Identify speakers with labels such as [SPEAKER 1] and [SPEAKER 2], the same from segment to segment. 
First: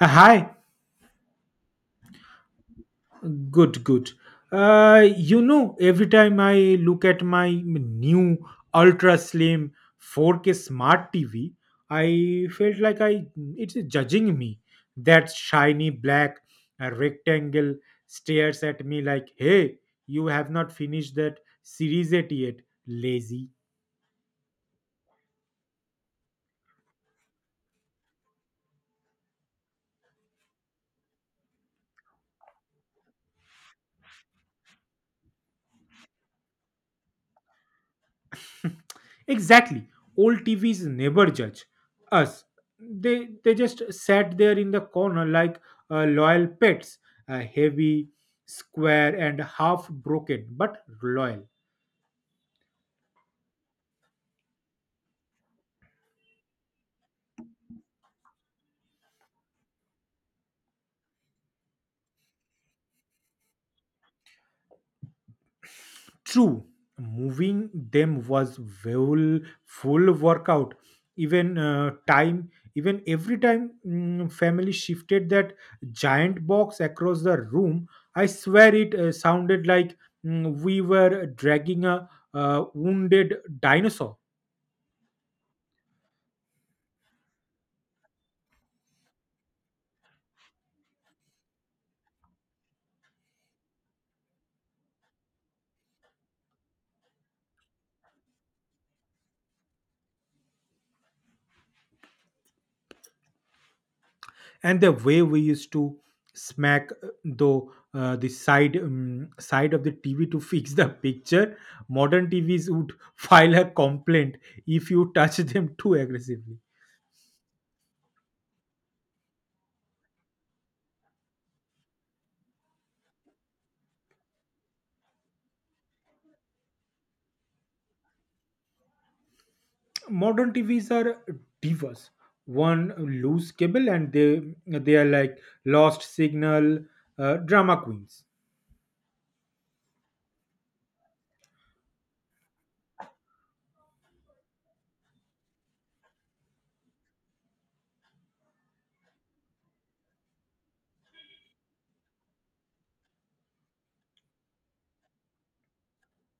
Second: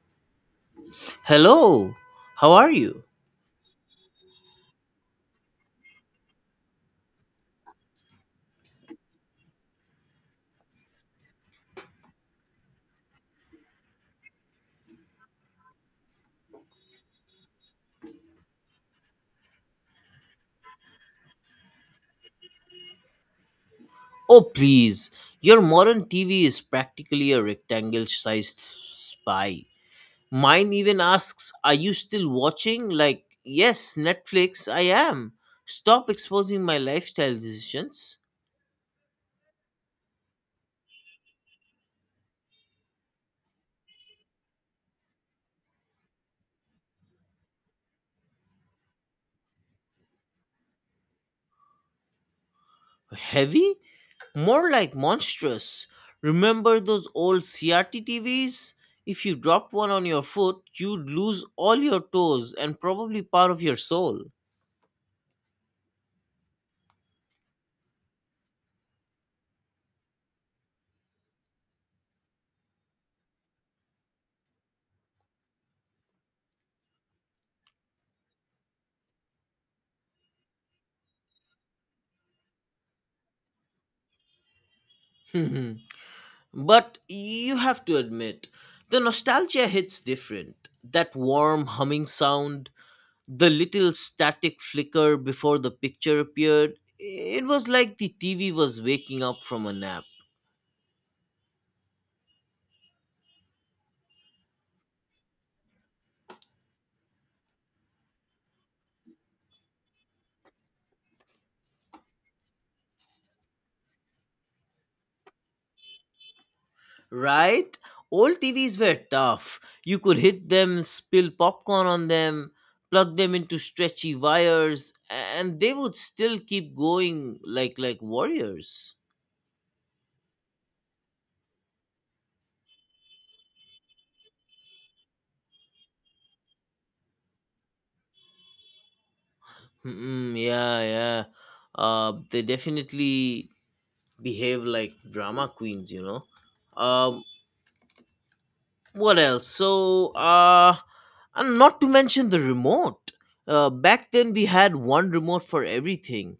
[SPEAKER 1] Hi,
[SPEAKER 2] Hello, how are you?
[SPEAKER 1] good, good. You know, every time I look at my new ultra slim 4K smart TV, I felt like I it's judging me. That shiny black rectangle stares at me like, "Hey, you have not finished that series 8 yet, lazy."
[SPEAKER 2] Oh, please, your modern TV is practically a rectangle sized spy. Mine even asks, Are you still watching? Like, yes, Netflix, I am. Stop exposing my lifestyle decisions.
[SPEAKER 1] Exactly. Old TVs never judge us. They just sat there in the corner like loyal pets, heavy, square, and half broken, but loyal.
[SPEAKER 2] Heavy? More like monstrous. Remember those old CRT TVs? If you dropped one on your foot, you'd lose all your toes and probably part of your soul.
[SPEAKER 1] True, moving them was full full workout. Even time, even Every time family shifted that giant box across the room, I swear it sounded like we were dragging a wounded dinosaur.
[SPEAKER 2] But you have to admit, the nostalgia hits different. That warm humming sound, the little static flicker before the picture appeared, it was like the TV was waking up from a nap,
[SPEAKER 1] And the way we used to smack though the side of the TV to fix the picture, modern TVs would file a complaint if you touch them too aggressively.
[SPEAKER 2] right? Old TVs were tough. You could hit them, spill popcorn on them, plug them into stretchy wires, and they would still keep going like warriors.
[SPEAKER 1] Modern TVs are diverse. One loose cable and they are like lost signal, drama queens.
[SPEAKER 2] Mm, yeah, yeah. They definitely behave like drama queens um what else? So, and not to mention the remote, back then we had one remote for everything,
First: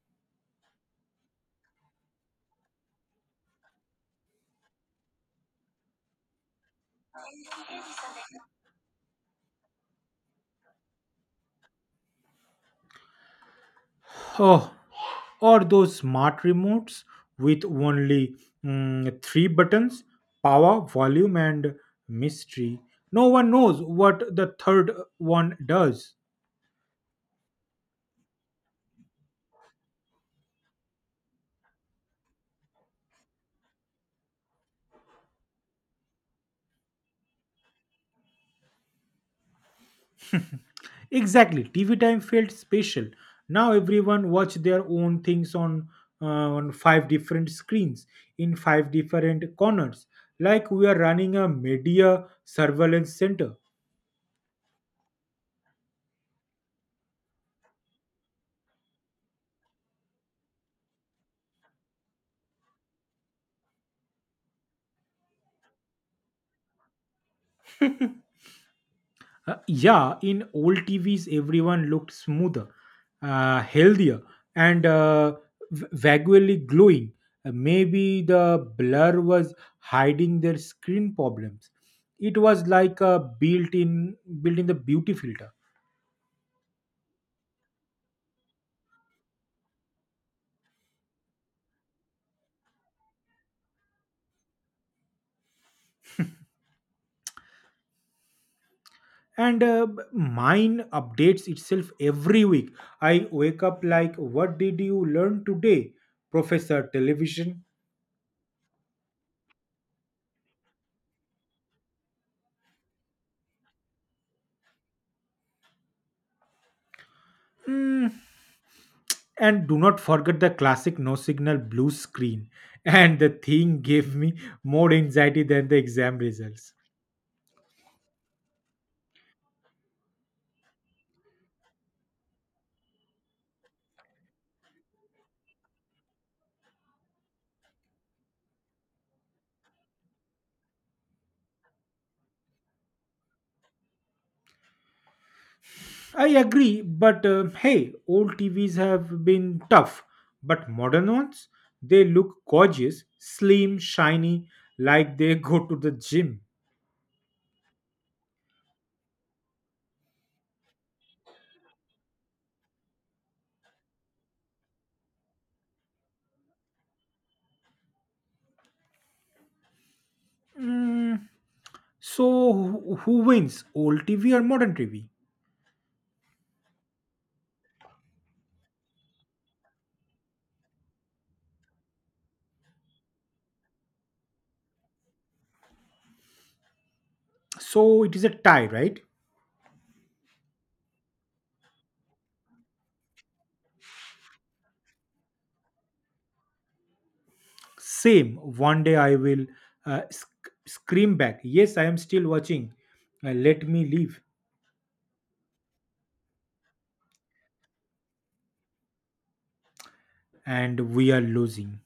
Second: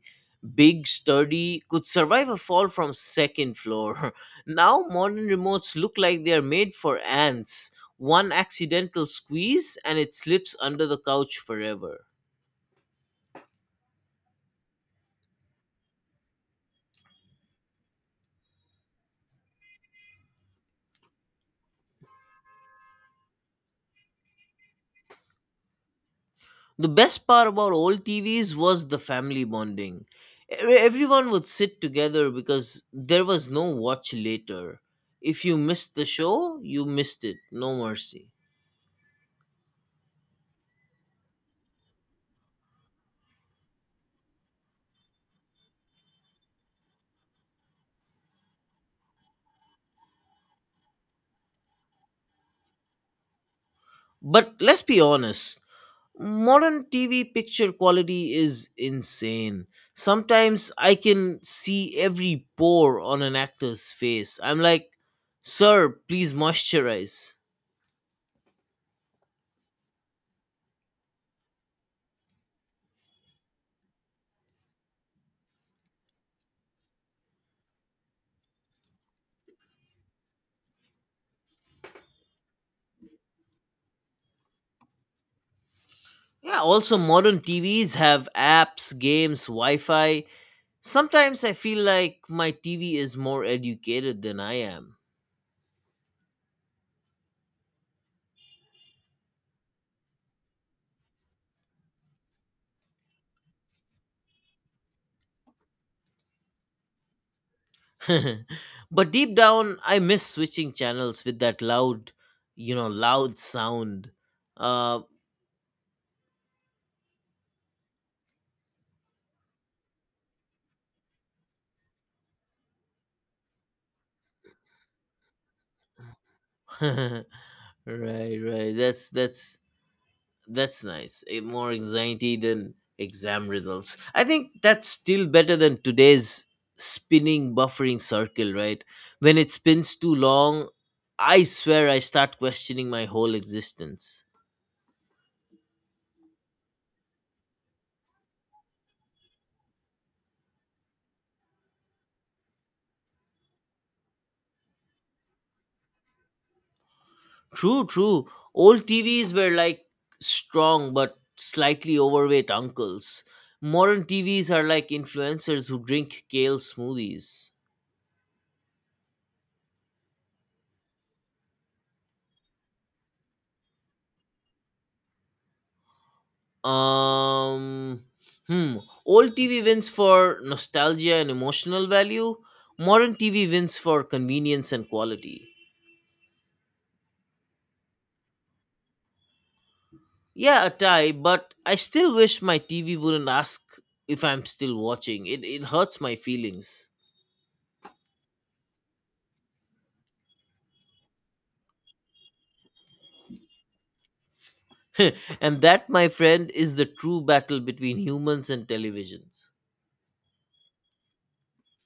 [SPEAKER 2] big sturdy, could survive a fall from second floor. Now modern remotes look like they are made for ants. One accidental squeeze and it slips under the couch forever.
[SPEAKER 1] Oh, or those smart remotes with only three buttons: power, volume, and mystery. No one knows what the third one does.
[SPEAKER 2] The best part about old TVs was the family bonding. Everyone would sit together because there was no watch later. If you missed the show, you missed it. No mercy.
[SPEAKER 1] Exactly, TV time felt special. Now everyone watch their own things on uh, on five different screens in five different corners, like we are running a media surveillance center.
[SPEAKER 2] But let's be honest, modern TV picture quality is insane. Sometimes I can see every pore on an actor's face. I'm like, sir, please moisturize.
[SPEAKER 1] Yeah, in old TVs, everyone looked smoother, healthier, and vaguely glowing. Maybe the blur was hiding their screen problems. It was like a built-in the beauty filter.
[SPEAKER 2] Yeah, also modern TVs have apps, games, Wi Fi. Sometimes I feel like my TV is more educated than I am.
[SPEAKER 1] And mine updates itself every week. I wake up like, "What did you learn today, Professor Television?"
[SPEAKER 2] But deep down, I miss switching channels with that loud, loud sound. Uh,
[SPEAKER 1] Mm, And do not forget the classic no signal blue screen. And the thing gave me more anxiety than the exam results.
[SPEAKER 2] right, right. That's nice. Eh, more anxiety than exam results. I think that's still better than today's spinning buffering circle. Right, when it spins too long, I swear I start questioning my whole existence.
[SPEAKER 1] I agree, but hey, old TVs have been tough, but modern ones, they look gorgeous, slim, shiny, like they go to the gym.
[SPEAKER 2] True, true. Old TVs were like strong but slightly overweight uncles. Modern TVs are like influencers who drink kale smoothies.
[SPEAKER 1] Mm, so, who wins, old TV or modern TV?
[SPEAKER 2] Um, hmm. Old TV wins for nostalgia and emotional value. Modern TV wins for convenience and quality.
[SPEAKER 1] So, it is a tie, right?
[SPEAKER 2] Yeah, a tie, but I still wish my TV wouldn't ask if I'm still watching. It hurts my feelings.
[SPEAKER 1] Same. One day I will uh, sc- scream back, "Yes, I am still watching. Let me leave."
[SPEAKER 2] And that, my friend, is the true battle between humans and televisions.
[SPEAKER 1] And we are losing.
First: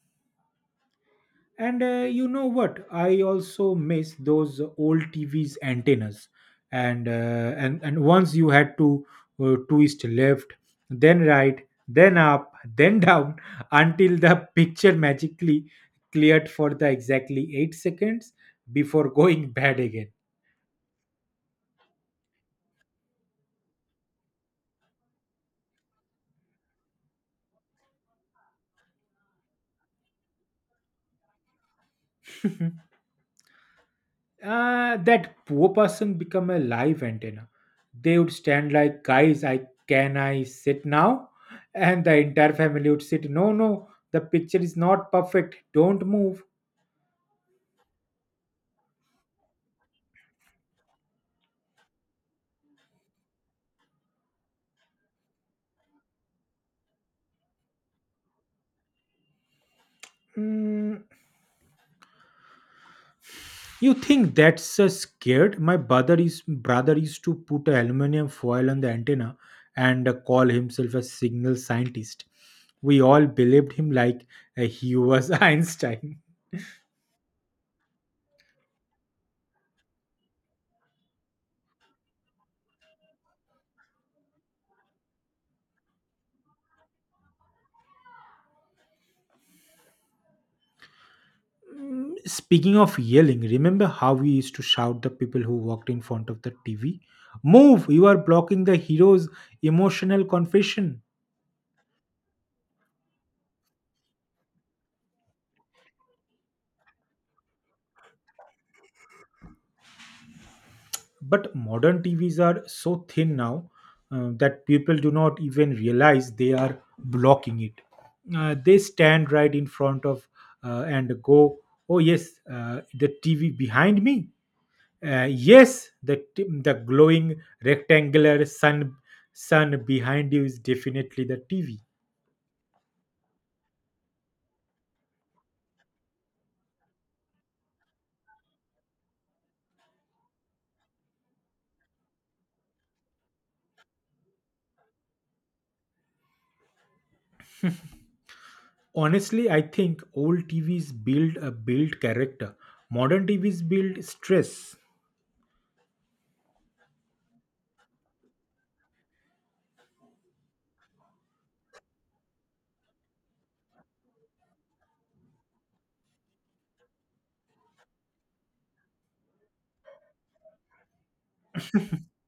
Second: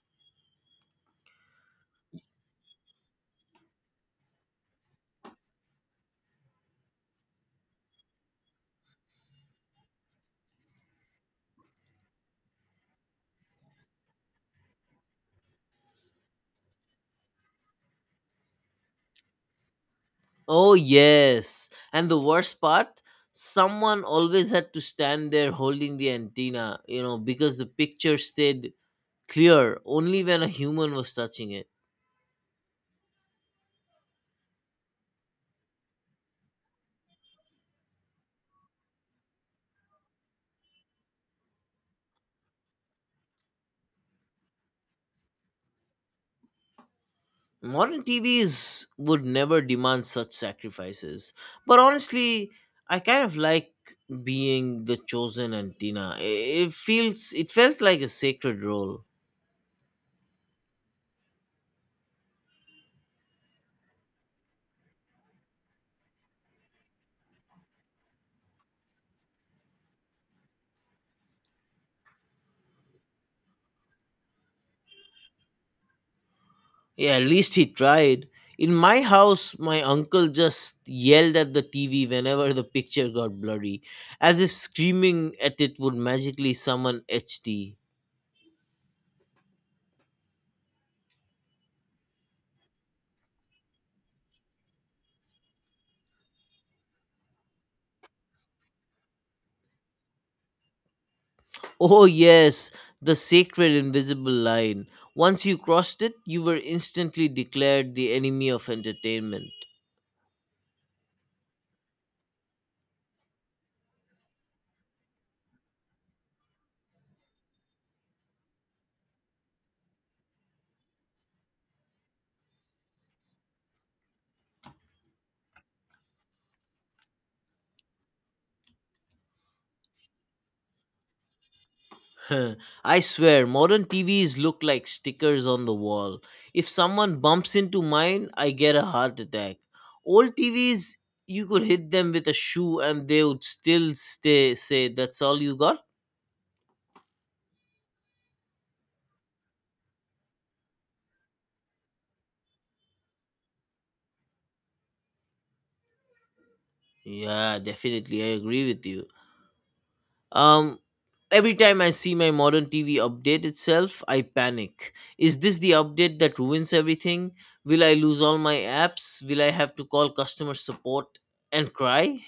[SPEAKER 1] And you know what? I also miss those old TV's antennas. And once you had to twist left, then right, then up, then down until the picture magically cleared for the exactly 8 seconds before going bad again.
[SPEAKER 2] Oh, yes. And the worst part, someone always had to stand there holding the antenna, because the picture stayed clear only when a human was touching it.
[SPEAKER 1] That poor person become a live antenna. They would stand like, "Guys, I can I sit now?" And the entire family would sit, "No, no, the picture is not perfect. Don't move."
[SPEAKER 2] Modern TVs would never demand such sacrifices. But honestly, I kind of like being the chosen antenna. It felt like a sacred role.
[SPEAKER 1] Mm, you think that's scared? My brother used to put a aluminium foil on the antenna and call himself a signal scientist. We all believed him like he was Einstein.
[SPEAKER 2] Yeah, at least he tried. In my house, my uncle just yelled at the TV whenever the picture got blurry, as if screaming at it would magically summon HD.
[SPEAKER 1] Speaking of yelling, remember how we used to shout the people who walked in front of the TV? Move! You are blocking the hero's emotional confession.
[SPEAKER 2] Oh, yes, the sacred invisible line. Once you crossed it, you were instantly declared the enemy of entertainment.
[SPEAKER 1] But modern TVs are so thin now that people do not even realize they are blocking it. They stand right in front of and go, "Oh, yes, the TV behind me. Yes, the glowing rectangular sun behind you is definitely the TV."
[SPEAKER 2] I swear, modern TVs look like stickers on the wall. If someone bumps into mine, I get a heart attack. Old TVs, you could hit them with a shoe and they would still stay say that's all you got?
[SPEAKER 1] Honestly, I think old TVs build character. Modern TVs build stress.
[SPEAKER 2] Yeah, definitely. I agree with you. Um every time I see my modern TV update itself, I panic. Is this the update that ruins everything? Will I lose all my apps? Will I have to call customer support and cry?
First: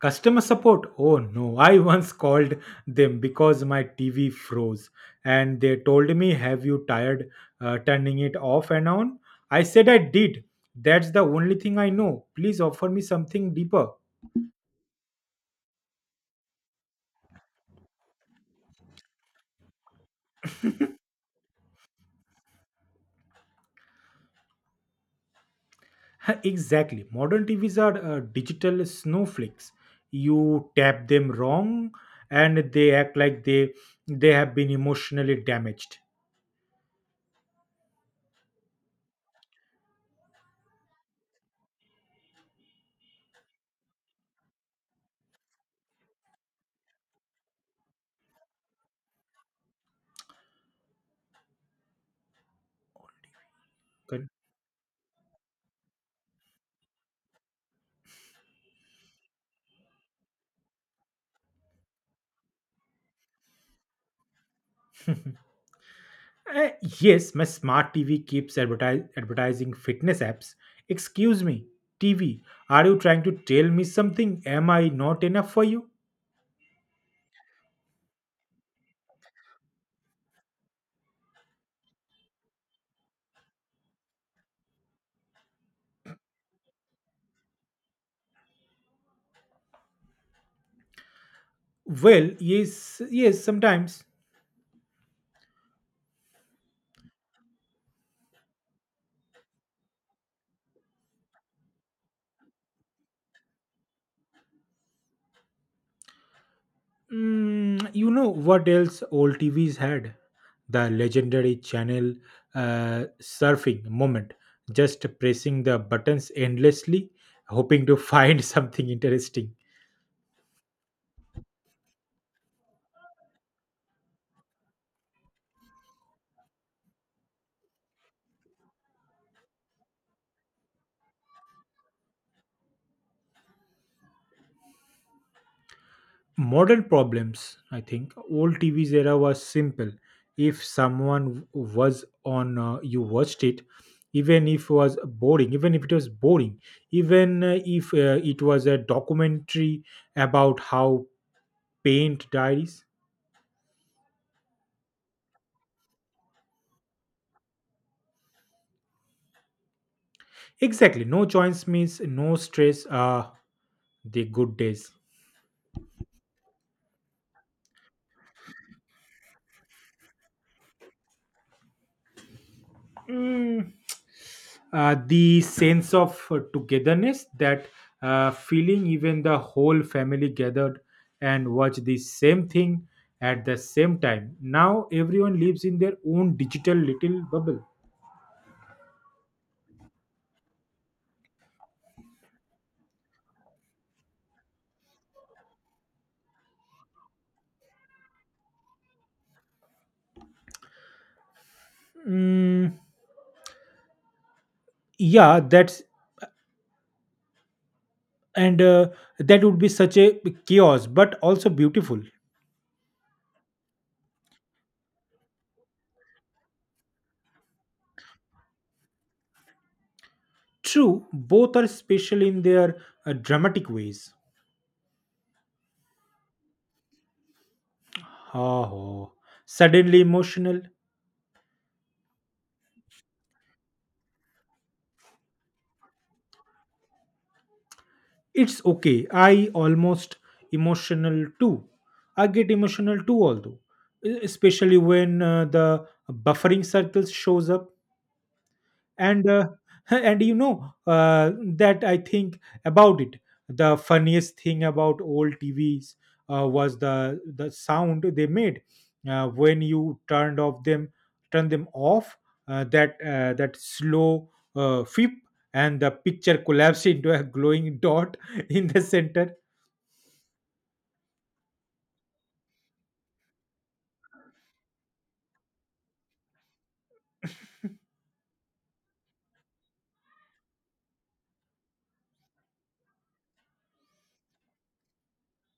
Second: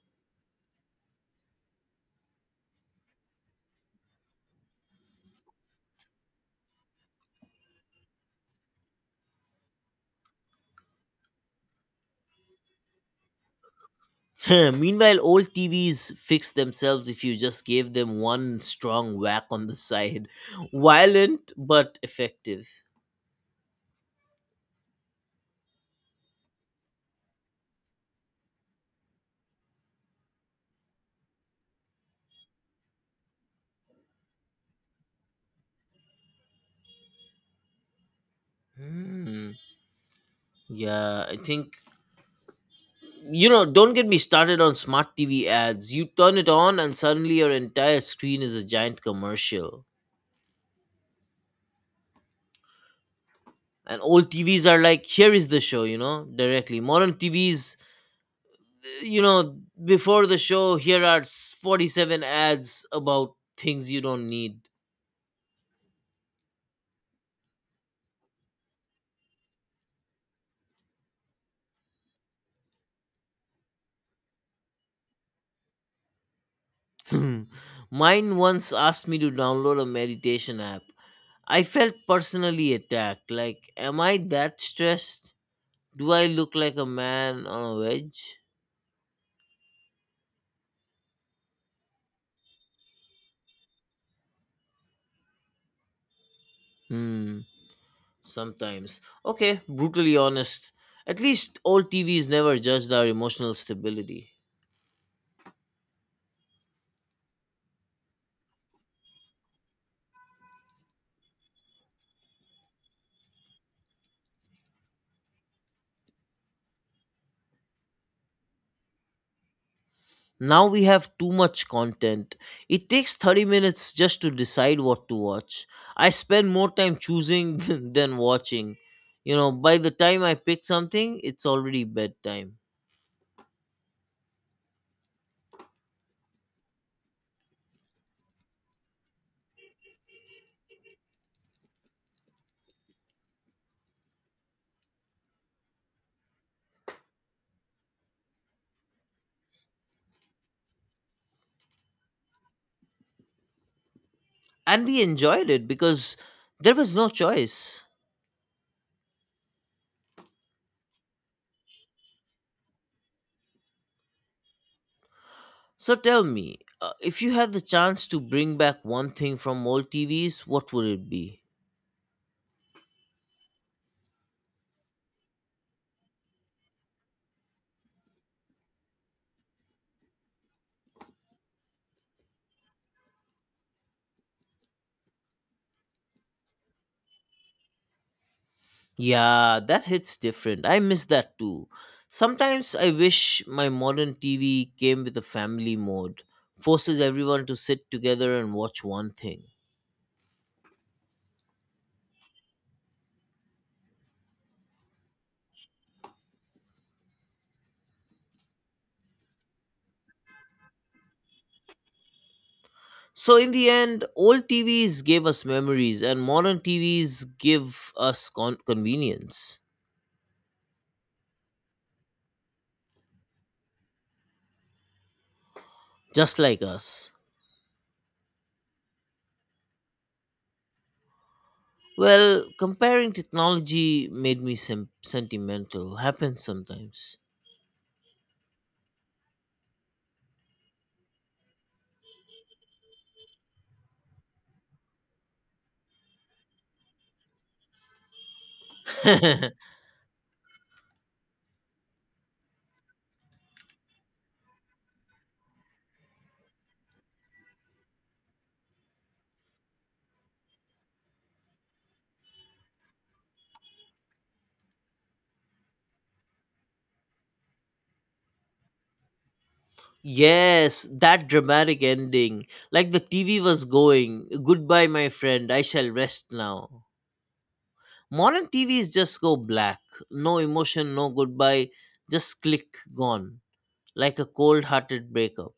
[SPEAKER 1] Customer support, oh no. I once called them because my TV froze and they told me, "Have you tired turning it off and on?" I said, "I did. That's the only thing I know. Please offer me something deeper."
[SPEAKER 2] Meanwhile, old TVs fix themselves if you just gave them one strong whack on the side. Violent but effective.
[SPEAKER 1] Exactly. Modern TVs are digital snowflakes. You tap them wrong, and they act like they have been emotionally damaged.
[SPEAKER 2] Hmm. Yeah, I think. Don't get me started on smart TV ads. You turn it on, and suddenly your entire screen is a giant commercial. And
[SPEAKER 1] Okay.
[SPEAKER 2] old TVs are like, here is the show, directly. Modern TVs, uh, you know, before the show, here are 47 ads about things you don't need.
[SPEAKER 1] Uh, yes, my smart TV keeps advertising fitness apps. Excuse me, TV, are you trying to tell me something? Am I not enough for you?
[SPEAKER 2] Mine once asked me to download a meditation app. I felt personally attacked. Like, am I that stressed? Do I look like a man on a wedge?
[SPEAKER 1] Well, yes, yes, sometimes.
[SPEAKER 2] Hmm, sometimes. Okay, brutally honest. At least old TVs never judged our emotional stability.
[SPEAKER 1] You know what else old TVs had? The legendary channel surfing moment, just pressing the buttons endlessly, hoping to find something interesting.
[SPEAKER 2] Now we have too much content. It takes 30 minutes just to decide what to watch. I spend more time choosing than watching. By the time I pick something, it's already bedtime.
[SPEAKER 1] Modern problems, I think. Old TV's era was simple. If someone was on, you watched it, even if it was boring, even if it was boring, even if it was a documentary about how paint dies.
[SPEAKER 2] And we enjoyed it because there was no choice.
[SPEAKER 1] Exactly. No joints means no stress. The good days.
[SPEAKER 2] So tell me, if you had the chance to bring back one thing from old TVs, what would it be?
[SPEAKER 1] Mm, the sense of togetherness, that feeling even the whole family gathered and watch the same thing at the same time. Now everyone lives in their own digital little bubble.
[SPEAKER 2] Yeah, that hits different. I miss that too. Sometimes I wish my modern TV came with a family mode, forces everyone to sit together and watch one thing.
[SPEAKER 1] Mm, yeah, and uh, that would be such a chaos, but also beautiful.
[SPEAKER 2] So, in the end, old TVs gave us memories, and modern TVs give us convenience,
[SPEAKER 1] True, both are special in their dramatic ways.
[SPEAKER 2] just like us.
[SPEAKER 1] Oh, suddenly emotional.
[SPEAKER 2] Well, comparing technology made me sentimental. Happens sometimes.
[SPEAKER 1] It's okay. I almost emotional too. I get emotional too, although especially when the buffering circles shows up. And and you know that I think about it, the funniest thing about old TVs was the sound they made when you turned off them turn them off, that that slow flip, and the picture collapsed into a glowing dot in the center.
[SPEAKER 2] Yes, that dramatic ending. Like the TV was going, goodbye, my friend, I shall rest now. Modern TVs just go black. No emotion, no goodbye, just click, gone. Like a cold hearted breakup.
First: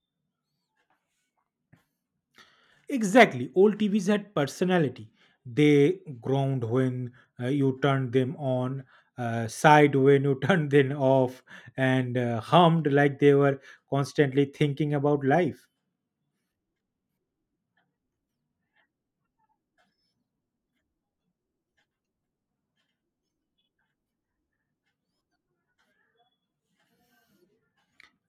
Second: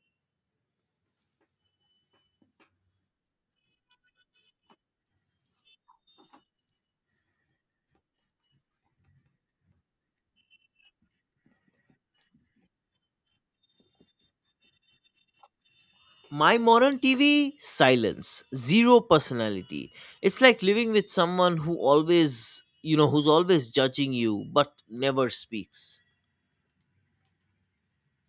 [SPEAKER 1] Exactly. Old TVs had personality. They groaned when you turned them on, sighed when you turned them off, and hummed like they were constantly thinking about life.
[SPEAKER 2] My modern TV, silence, zero personality. It's like living with someone who's always judging you but never speaks.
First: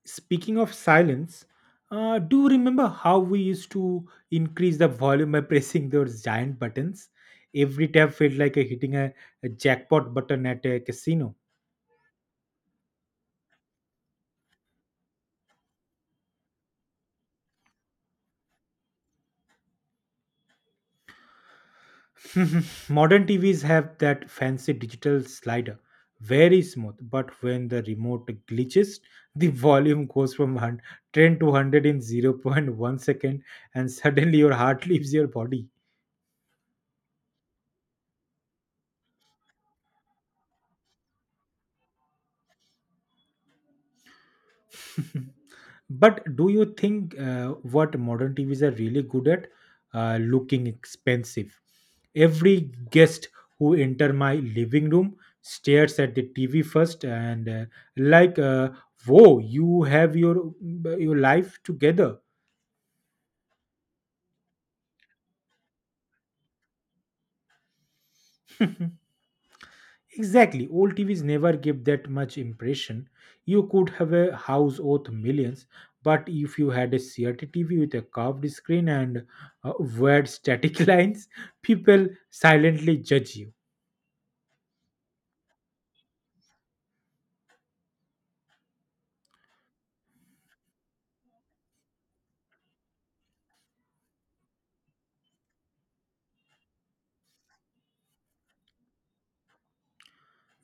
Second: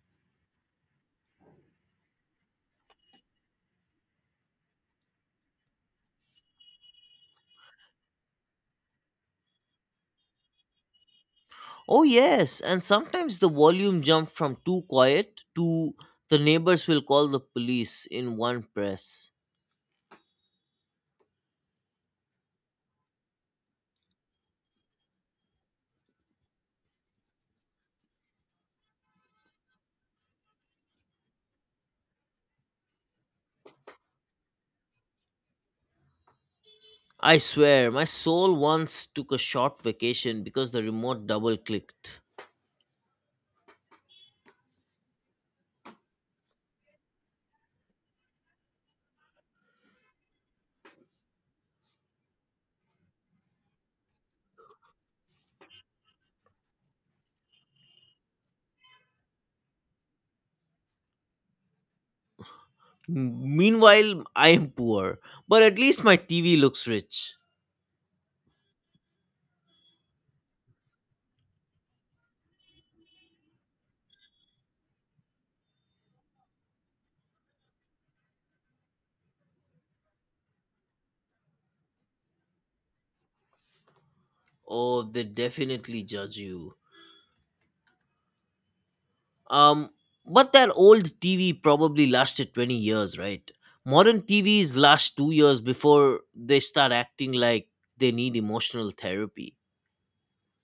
[SPEAKER 1] Speaking of silence, do you remember how we used to increase the volume by pressing those giant buttons? Every tap felt like a hitting a jackpot button at a casino.
[SPEAKER 2] Oh, yes, and sometimes the volume jumped from too quiet to the neighbors will call the police in one press.
[SPEAKER 1] Modern TVs have that fancy digital slider, very smooth, but when the remote glitches, the volume goes from 110 to 100 in zero point 0.1 second, and suddenly your heart leaves your body.
[SPEAKER 2] I swear, my soul once took a short vacation because the remote double clicked.
[SPEAKER 1] But do you think what modern TVs are really good at? Looking expensive. Every guest who enter my living room stares at the TV first and like, "Whoa, you have your life together."
[SPEAKER 2] Meanwhile, I am poor, but at least my TV looks rich.
[SPEAKER 1] Exactly. Old TVs never give that much impression. You could have a house worth millions, but if you had a CRT TV with a curved screen and weird static lines, people silently judge you.
[SPEAKER 2] Oh, they definitely judge you. Um, but that old TV probably lasted 20 years, right? Modern TVs last 2 years before they start acting like they need emotional therapy.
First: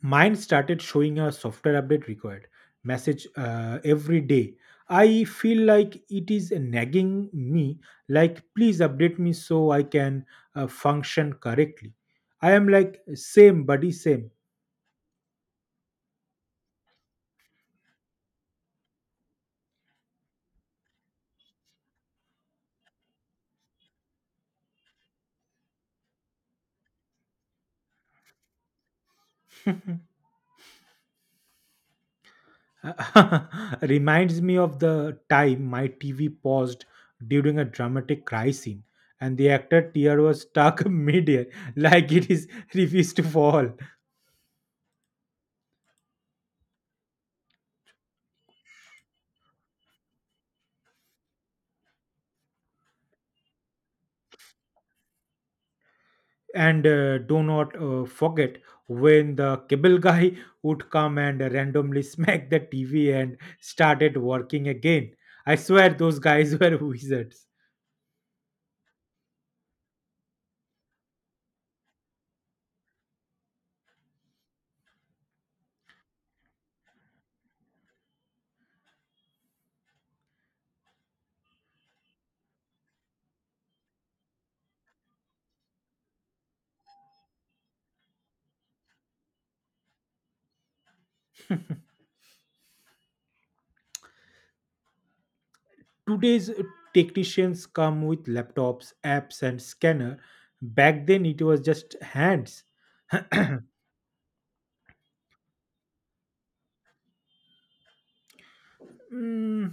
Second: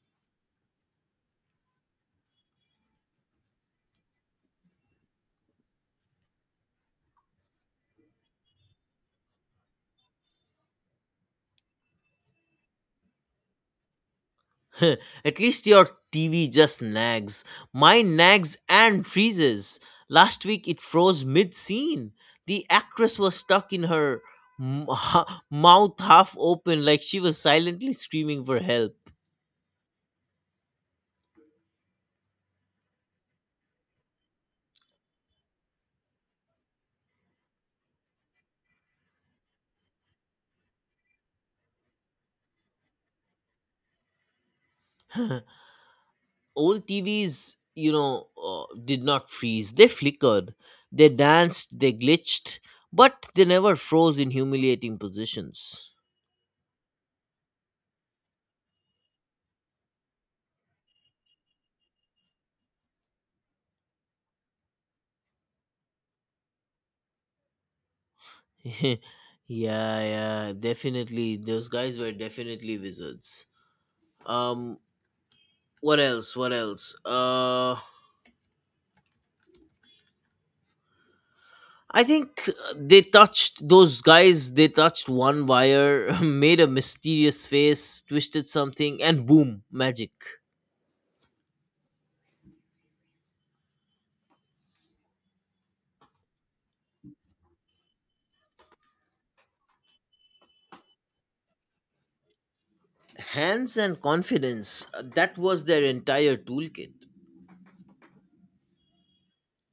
[SPEAKER 1] Mine started showing a software update required message every day. I feel like it is nagging me, like, please update me so I can function correctly. I am like, same, buddy, same.
[SPEAKER 2] At least your TV just nags. Mine nags and freezes. Last week it froze mid scene. The actress was stuck in her m- mouth half open, like she was silently screaming for help.
[SPEAKER 1] Reminds me of the time my TV paused during a dramatic cry scene and the actor tear was stuck midair like it is refused to fall.
[SPEAKER 2] Old TVs, did not freeze. They flickered, they danced, they glitched, but they never froze in humiliating positions.
[SPEAKER 1] And do not forget when the cable guy would come and randomly smack the TV and started working again. I swear those guys were wizards.
[SPEAKER 2] Yeah, yeah, definitely. Those guys were definitely wizards. Um, what else? What else? I think they touched those guys. They touched one wire, made a mysterious face, twisted something, and boom, magic.
[SPEAKER 1] Today's technicians come with laptops, apps, and scanner. Back then it was just hands.
[SPEAKER 2] Hands and confidence, that was their entire toolkit.
[SPEAKER 1] Mm,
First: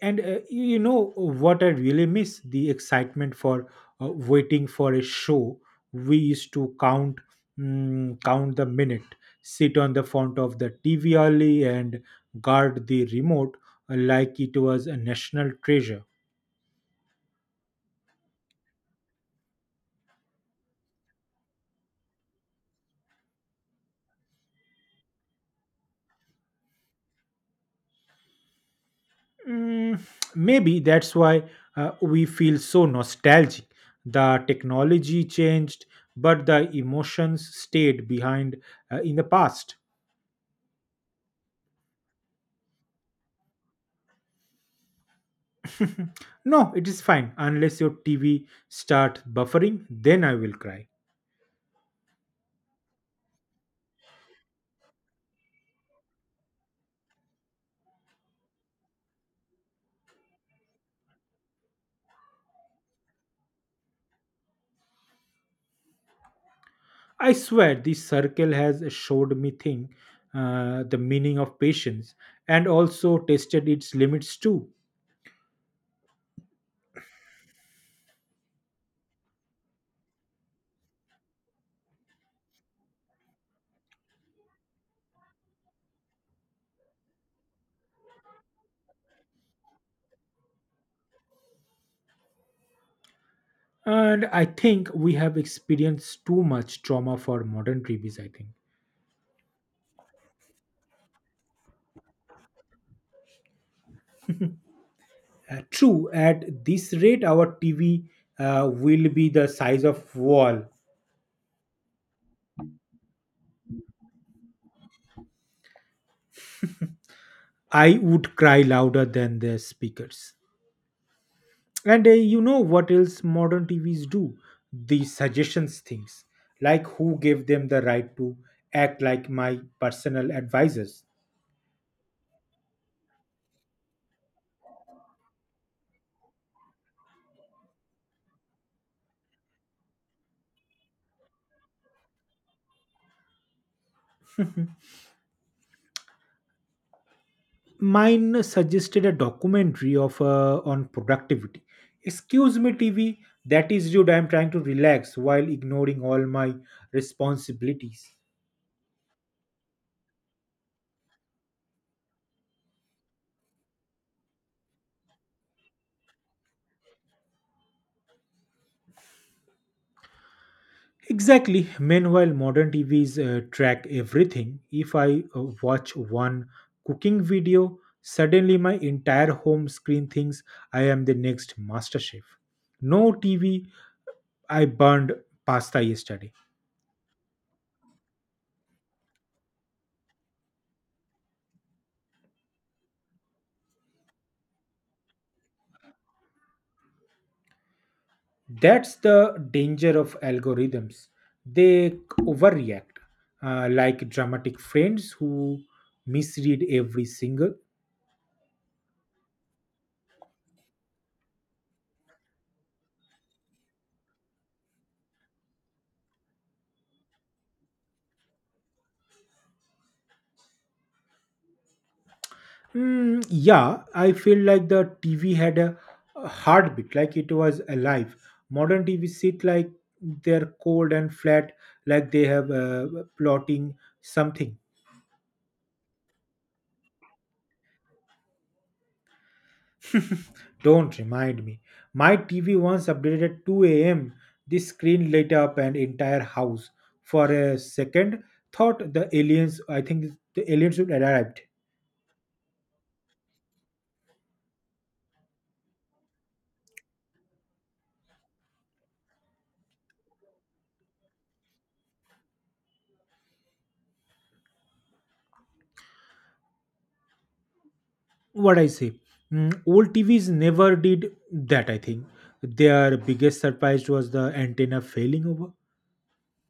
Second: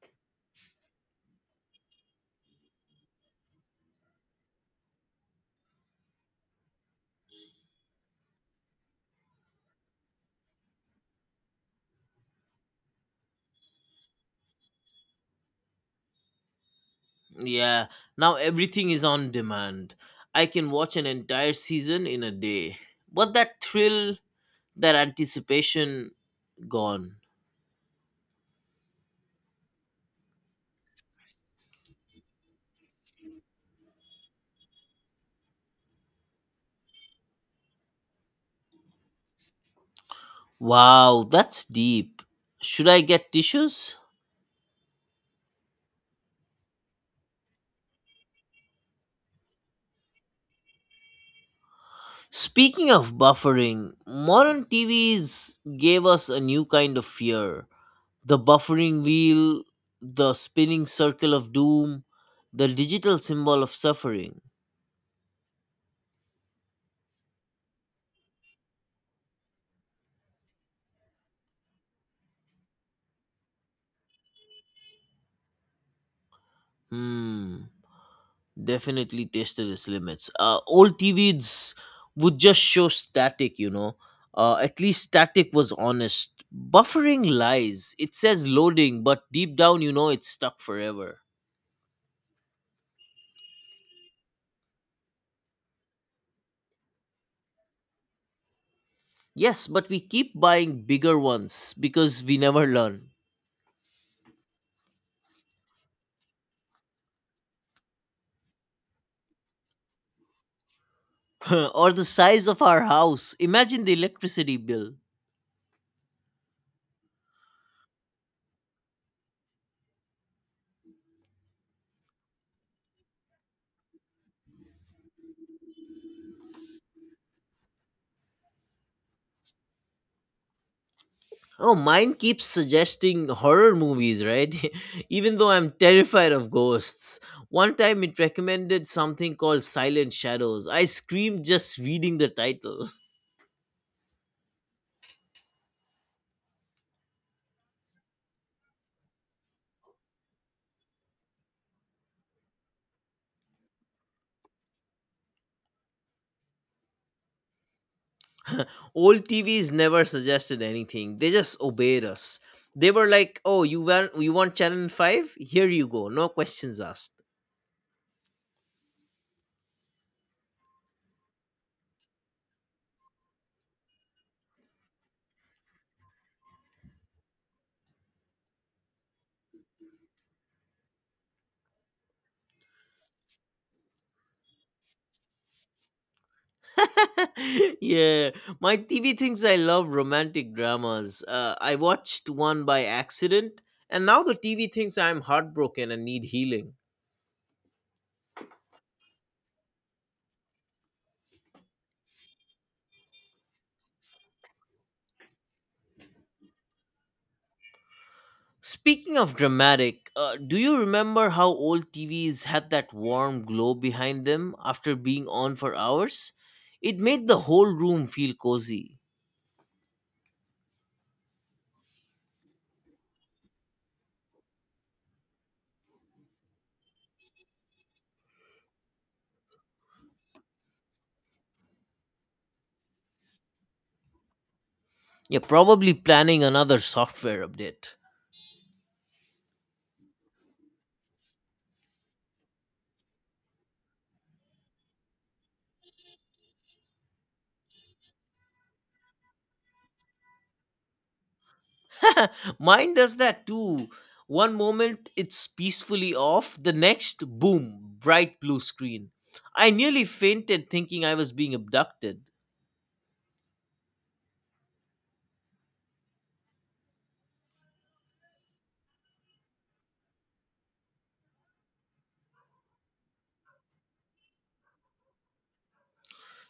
[SPEAKER 1] and you know what I really miss? The excitement for waiting for a show. We used to count the minute, sit on the front of the TV early, and guard the remote like it was a national treasure.
[SPEAKER 2] Yeah, now everything is on demand. I can watch an entire season in a day, but that thrill, that anticipation, gone.
[SPEAKER 1] Mm, Maybe that's why we feel so nostalgic. The technology changed, but the emotions stayed behind in the past.
[SPEAKER 2] Wow, that's deep. Should I get tissues?
[SPEAKER 1] No, it is fine unless your TV starts buffering, then I will cry.
[SPEAKER 2] Speaking of buffering, modern TVs gave us a new kind of fear: the buffering wheel, the spinning circle of doom, the digital symbol of suffering.
[SPEAKER 1] I swear this circle has showed me thing the meaning of patience and also tested its limits too.
[SPEAKER 2] Hmm. Definitely tested its limits. Old TVs would just show static. At least static was honest. Buffering lies. It says loading, but deep down, you know it's stuck forever.
[SPEAKER 1] And I think we have experienced too much trauma for modern TVs, I think.
[SPEAKER 2] Yes, but we keep buying bigger ones because we never learn.
[SPEAKER 1] True, at this rate our TV will be the size of wall.
[SPEAKER 2] Or the size of our house. Imagine the electricity bill.
[SPEAKER 1] I would cry louder than the speakers. And you know what else modern TVs do? The suggestions things, like who gave them the right to act like my personal advisors.
[SPEAKER 2] Oh, mine keeps suggesting horror movies, right? Even though I'm terrified of ghosts. One time it recommended something called Silent Shadows. I screamed just reading the title.
[SPEAKER 1] Mine suggested a documentary of on productivity. Excuse me, TV, that is rude. I'm trying to relax while ignoring all my responsibilities.
[SPEAKER 2] Old TVs never suggested anything, they just obeyed us. They were like, oh, you want channel 5? Here you go, no questions asked.
[SPEAKER 1] Exactly. Meanwhile, modern TVs track everything. If I watch one cooking video, suddenly my entire home screen thinks I am the next master chef. No TV, I burned pasta yesterday.
[SPEAKER 2] Yeah, my TV thinks I love romantic dramas. I watched one by accident, and now the TV thinks I'm heartbroken and need healing.
[SPEAKER 1] That's the danger of algorithms. They overreact, like dramatic friends who misread every single.
[SPEAKER 2] Speaking of dramatic, do you remember how old TVs had that warm glow behind them after being on for hours? It made the whole room feel cozy.
[SPEAKER 1] Yeah, I feel like the TV had a heartbeat, like it was alive. Modern TV sit like they're cold and flat, like they have plotting something.
[SPEAKER 2] Yeah, probably planning another software update.
[SPEAKER 1] Don't remind me. My TV once updated at 2 a.m. This screen lit up an entire house. For a second, thought the aliens. I think the aliens would arrived.
[SPEAKER 2] Mine does that too. One moment it's peacefully off, the next, boom, bright blue screen. I nearly fainted thinking I was being abducted.
[SPEAKER 1] What I say, old TVs never did that. I think their biggest surprise was the antenna failing over.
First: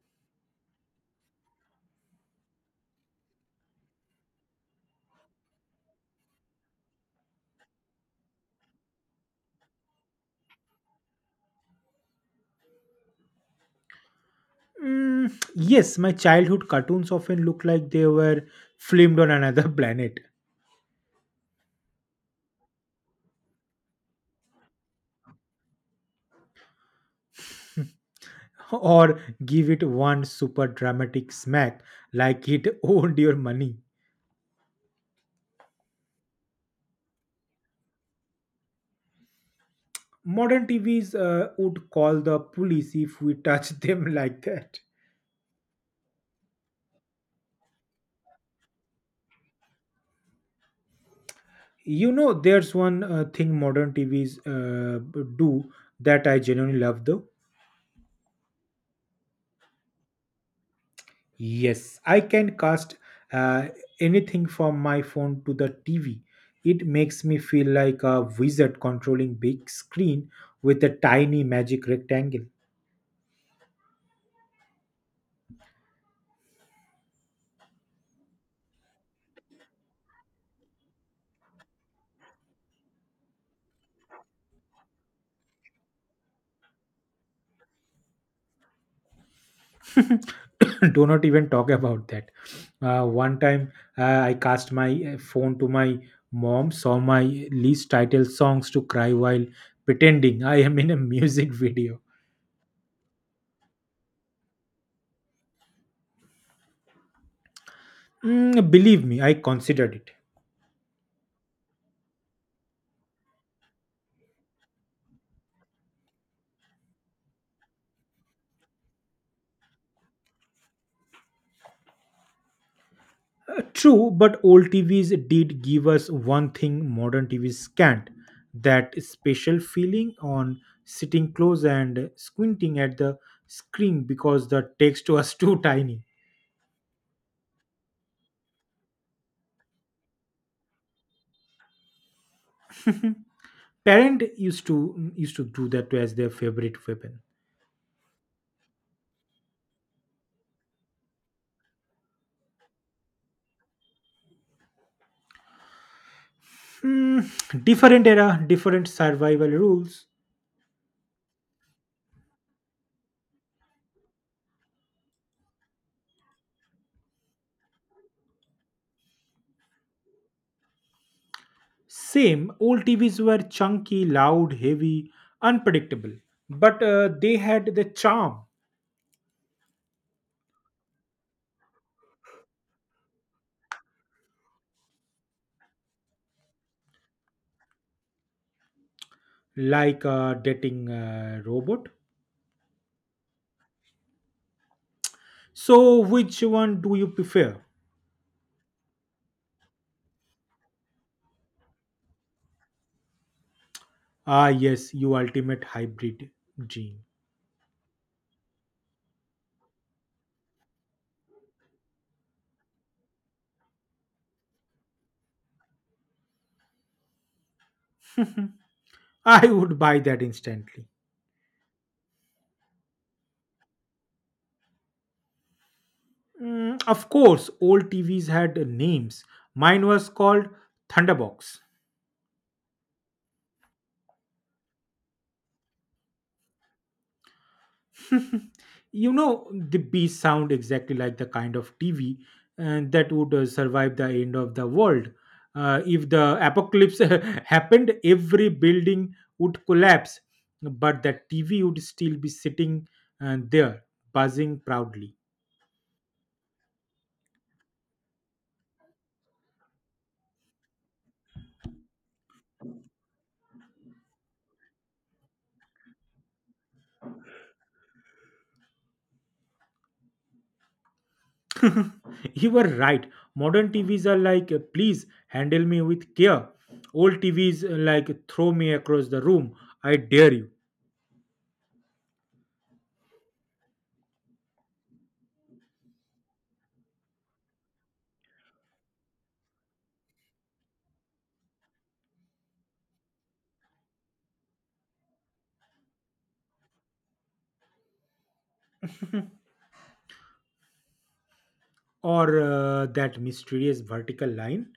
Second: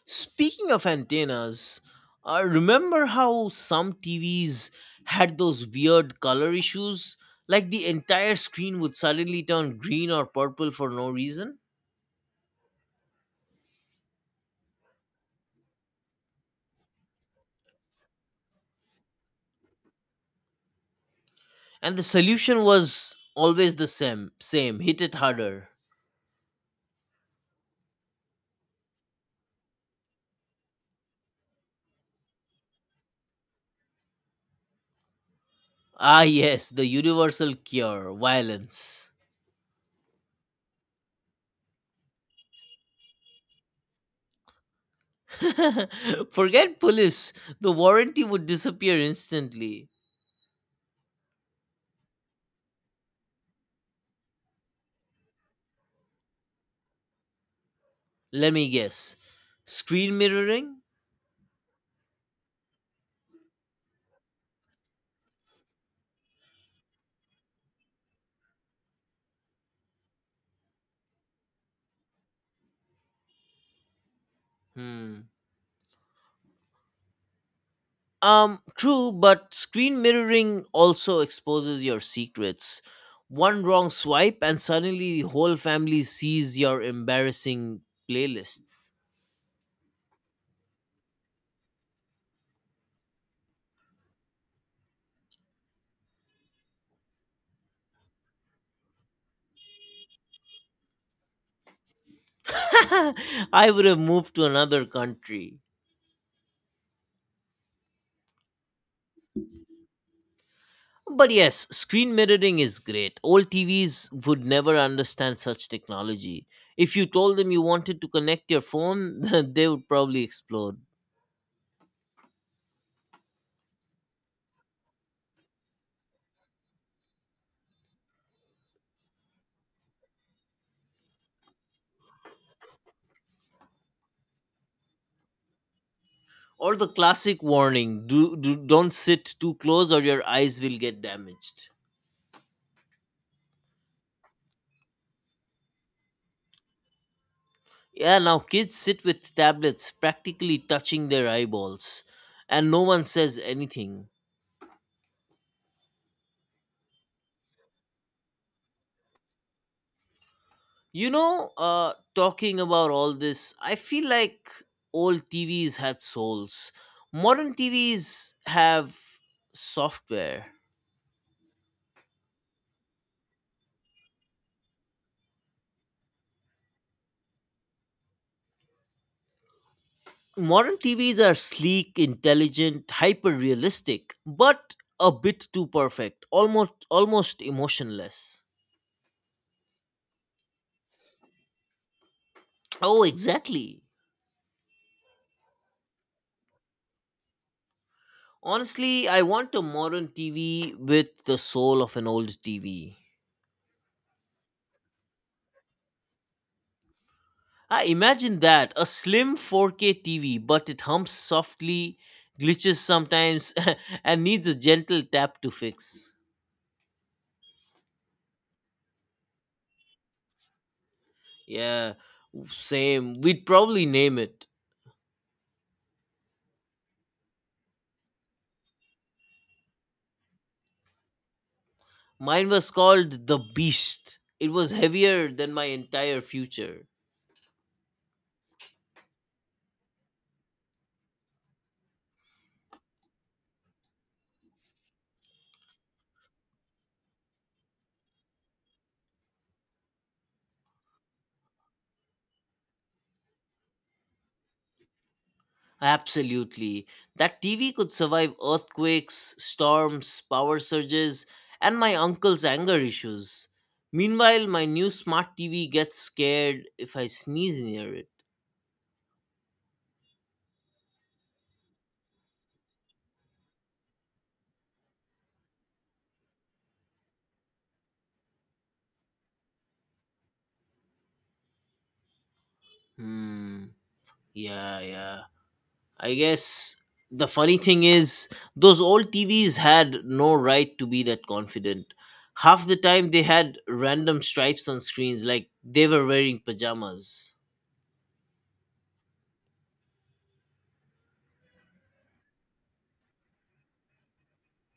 [SPEAKER 2] Speaking of antennas, remember how some TVs had those weird color issues? Like the entire screen would suddenly turn green or purple for no reason?
[SPEAKER 1] Yes, my childhood cartoons often look like they were filmed on another planet,
[SPEAKER 2] And the solution was always the same, hit it harder.
[SPEAKER 1] or give it one super dramatic smack like it owed your money.
[SPEAKER 2] Ah, yes, the universal cure violence.
[SPEAKER 1] Modern TVs would call the police if we touch them like that.
[SPEAKER 2] Forget police. The warranty would disappear instantly.
[SPEAKER 1] You know, there's one thing modern TVs do that I genuinely love though.
[SPEAKER 2] Let me guess. Screen mirroring?
[SPEAKER 1] Yes, I can cast uh, anything from my phone to the TV. It makes me feel like a wizard controlling big screen with a tiny magic rectangle.
[SPEAKER 2] Hmm. True, but screen mirroring also exposes your secrets. One wrong swipe, and suddenly the whole family sees your embarrassing playlists.
[SPEAKER 1] Do not even talk about that. One time I cast my phone to my mom, saw my least title songs to cry while pretending I am in a music video.
[SPEAKER 2] I would have moved to another country.
[SPEAKER 1] Believe me, I considered it.
[SPEAKER 2] But yes, screen mirroring is great. Old TVs would never understand such technology. If you told them you wanted to connect your phone, they would probably explode.
[SPEAKER 1] True, but old TVs did give us one thing modern TVs can't, that special feeling on sitting close and squinting at the screen because the text was too tiny.
[SPEAKER 2] Or the classic warning: don't sit too close or your eyes will get damaged.
[SPEAKER 1] Parent used to do that as their favorite weapon.
[SPEAKER 2] Yeah, now kids sit with tablets practically touching their eyeballs, and no one says anything.
[SPEAKER 1] Hmm, different era, different survival rules.
[SPEAKER 2] Talking about all this, I feel like old TVs had souls. Modern TVs have software.
[SPEAKER 1] Same, old TVs were chunky, loud, heavy, unpredictable, but they had the charm,
[SPEAKER 2] Modern TVs are sleek, intelligent, hyper realistic, but a bit too perfect, almost emotionless.
[SPEAKER 1] like a dating robot.
[SPEAKER 2] Oh, exactly.
[SPEAKER 1] So, which one do you prefer?
[SPEAKER 2] Honestly, I want a modern TV with the soul of an old TV.
[SPEAKER 1] Ah, yes, you ultimate hybrid dream.
[SPEAKER 2] I imagine that a slim 4K TV, but it hums softly, glitches sometimes, and needs a gentle tap to fix.
[SPEAKER 1] I would buy that instantly.
[SPEAKER 2] Yeah, same. We'd probably name it.
[SPEAKER 1] Of course, old TVs had names. Mine was called Thunderbox.
[SPEAKER 2] Mine was called The Beast. It was heavier than my entire future.
[SPEAKER 1] You know, the Beast sound exactly like the kind of TV and that would survive the end of the world. If the apocalypse happened, every building would collapse, but that TV would still be sitting there, buzzing proudly.
[SPEAKER 2] Absolutely. That TV could survive earthquakes, storms, power surges, and my uncle's anger issues. Meanwhile, my new smart TV gets scared if I sneeze near it.
[SPEAKER 1] You were right. Modern TVs are like, please handle me with care. Old TVs like, throw me across the room. I dare you.
[SPEAKER 2] Hmm. Yeah, yeah. I guess the funny thing is, those old TVs had no right to be that confident. Half the time, they had random stripes on screens, like they were wearing pajamas.
[SPEAKER 1] Or that mysterious vertical line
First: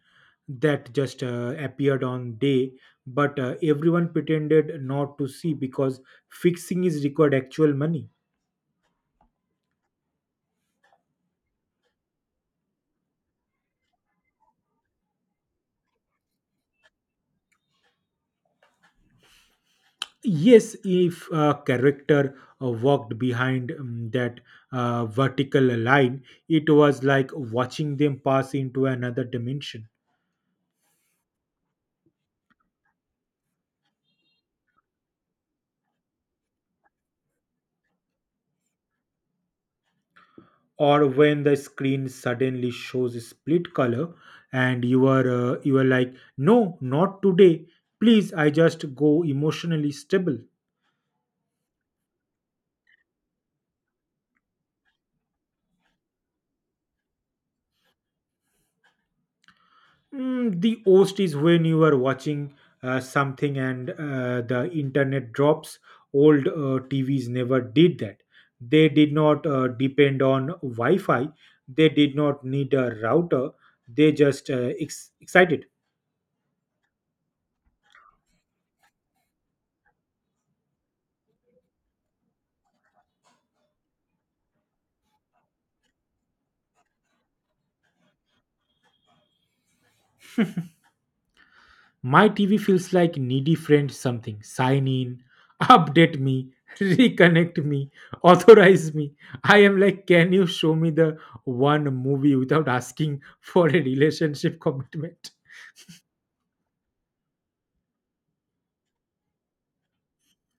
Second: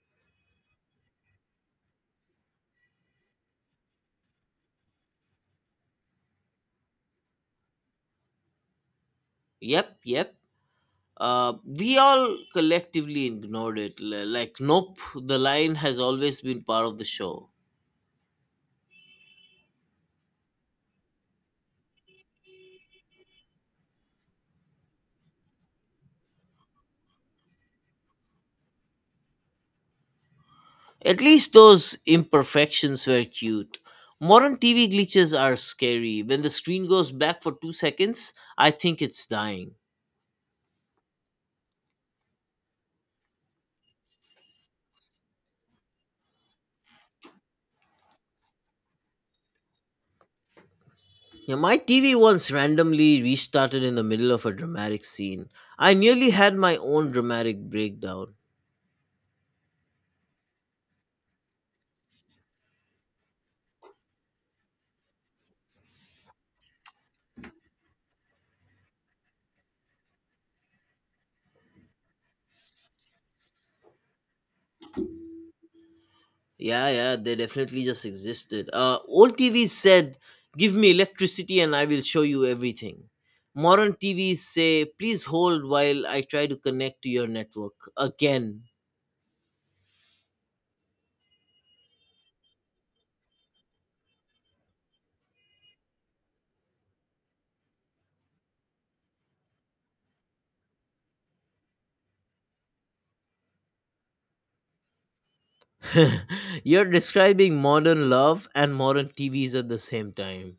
[SPEAKER 1] that just appeared on day, but everyone pretended not to see because fixing is required actual money.
[SPEAKER 2] Yep, yep. We all collectively ignored it. Like, nope, the line has always been part of the show.
[SPEAKER 1] Yes, if a character walked behind that vertical line, it was like watching them pass into another dimension.
[SPEAKER 2] At least those imperfections were cute. Modern TV glitches are scary. When the screen goes black for 2 seconds, I think it's dying.
[SPEAKER 1] Or when the screen suddenly shows a split color, and you are like, no, not today, please, I just go emotionally stable.
[SPEAKER 2] Yeah, my TV once randomly restarted in the middle of a dramatic scene. I nearly had my own dramatic breakdown.
[SPEAKER 1] The worst is when you are watching something and the internet drops. Old TVs never did that. They did not depend on Wi-Fi. They did not need a router. They just excited.
[SPEAKER 2] Yeah, yeah, they definitely just existed. Old TVs said, Give me electricity and I will show you everything. Modern TVs say, Please hold while I try to connect to your network. Again.
[SPEAKER 1] My TV feels like needy friend something. Sign in, update me, reconnect me, authorize me. I am like, can you show me the one movie without asking for a relationship commitment?
[SPEAKER 2] You're describing modern love and modern TVs at the same time.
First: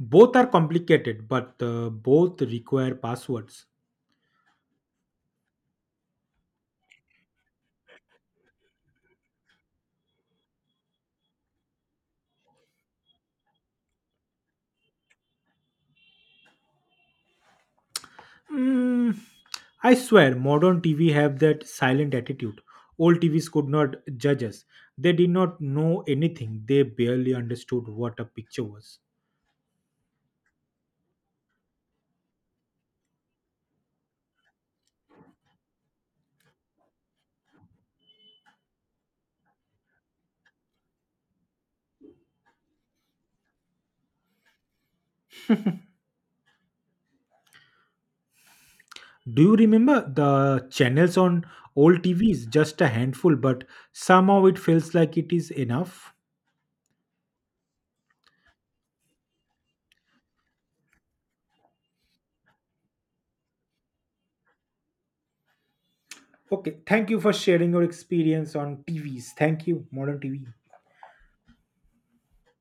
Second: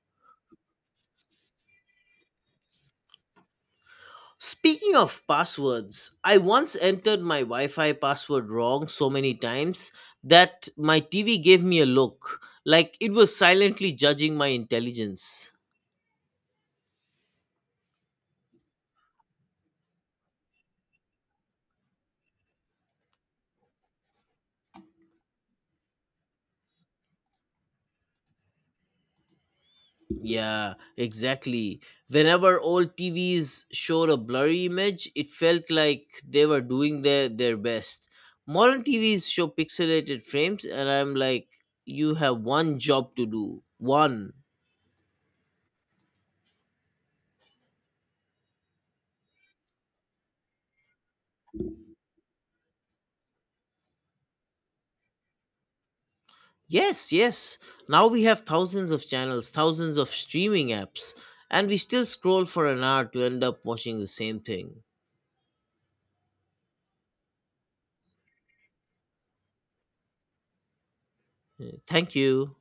[SPEAKER 1] Both are complicated, but both require passwords.
[SPEAKER 2] Speaking of passwords, I once entered my Wi Fi password wrong so many times that my TV gave me a look, like it was silently judging my intelligence.
[SPEAKER 1] Mm, I swear, modern TV have that silent attitude. Old TVs could not judge us. They did not know anything. They barely understood what a picture was.
[SPEAKER 2] Yeah, exactly. Whenever old TVs showed a blurry image, it felt like they were doing their best. Modern TVs show pixelated frames, and I'm like, you have one job to do. One.
[SPEAKER 1] Do you remember the channels on old TVs? Just a handful, but somehow it feels like it is enough.
[SPEAKER 2] Yes, yes. Now we have thousands of channels, thousands of streaming apps, and we still scroll for an hour to end up watching the same thing.
[SPEAKER 1] Okay, thank you for sharing your experience on TVs. Thank you, modern TV.
[SPEAKER 2] Thank you.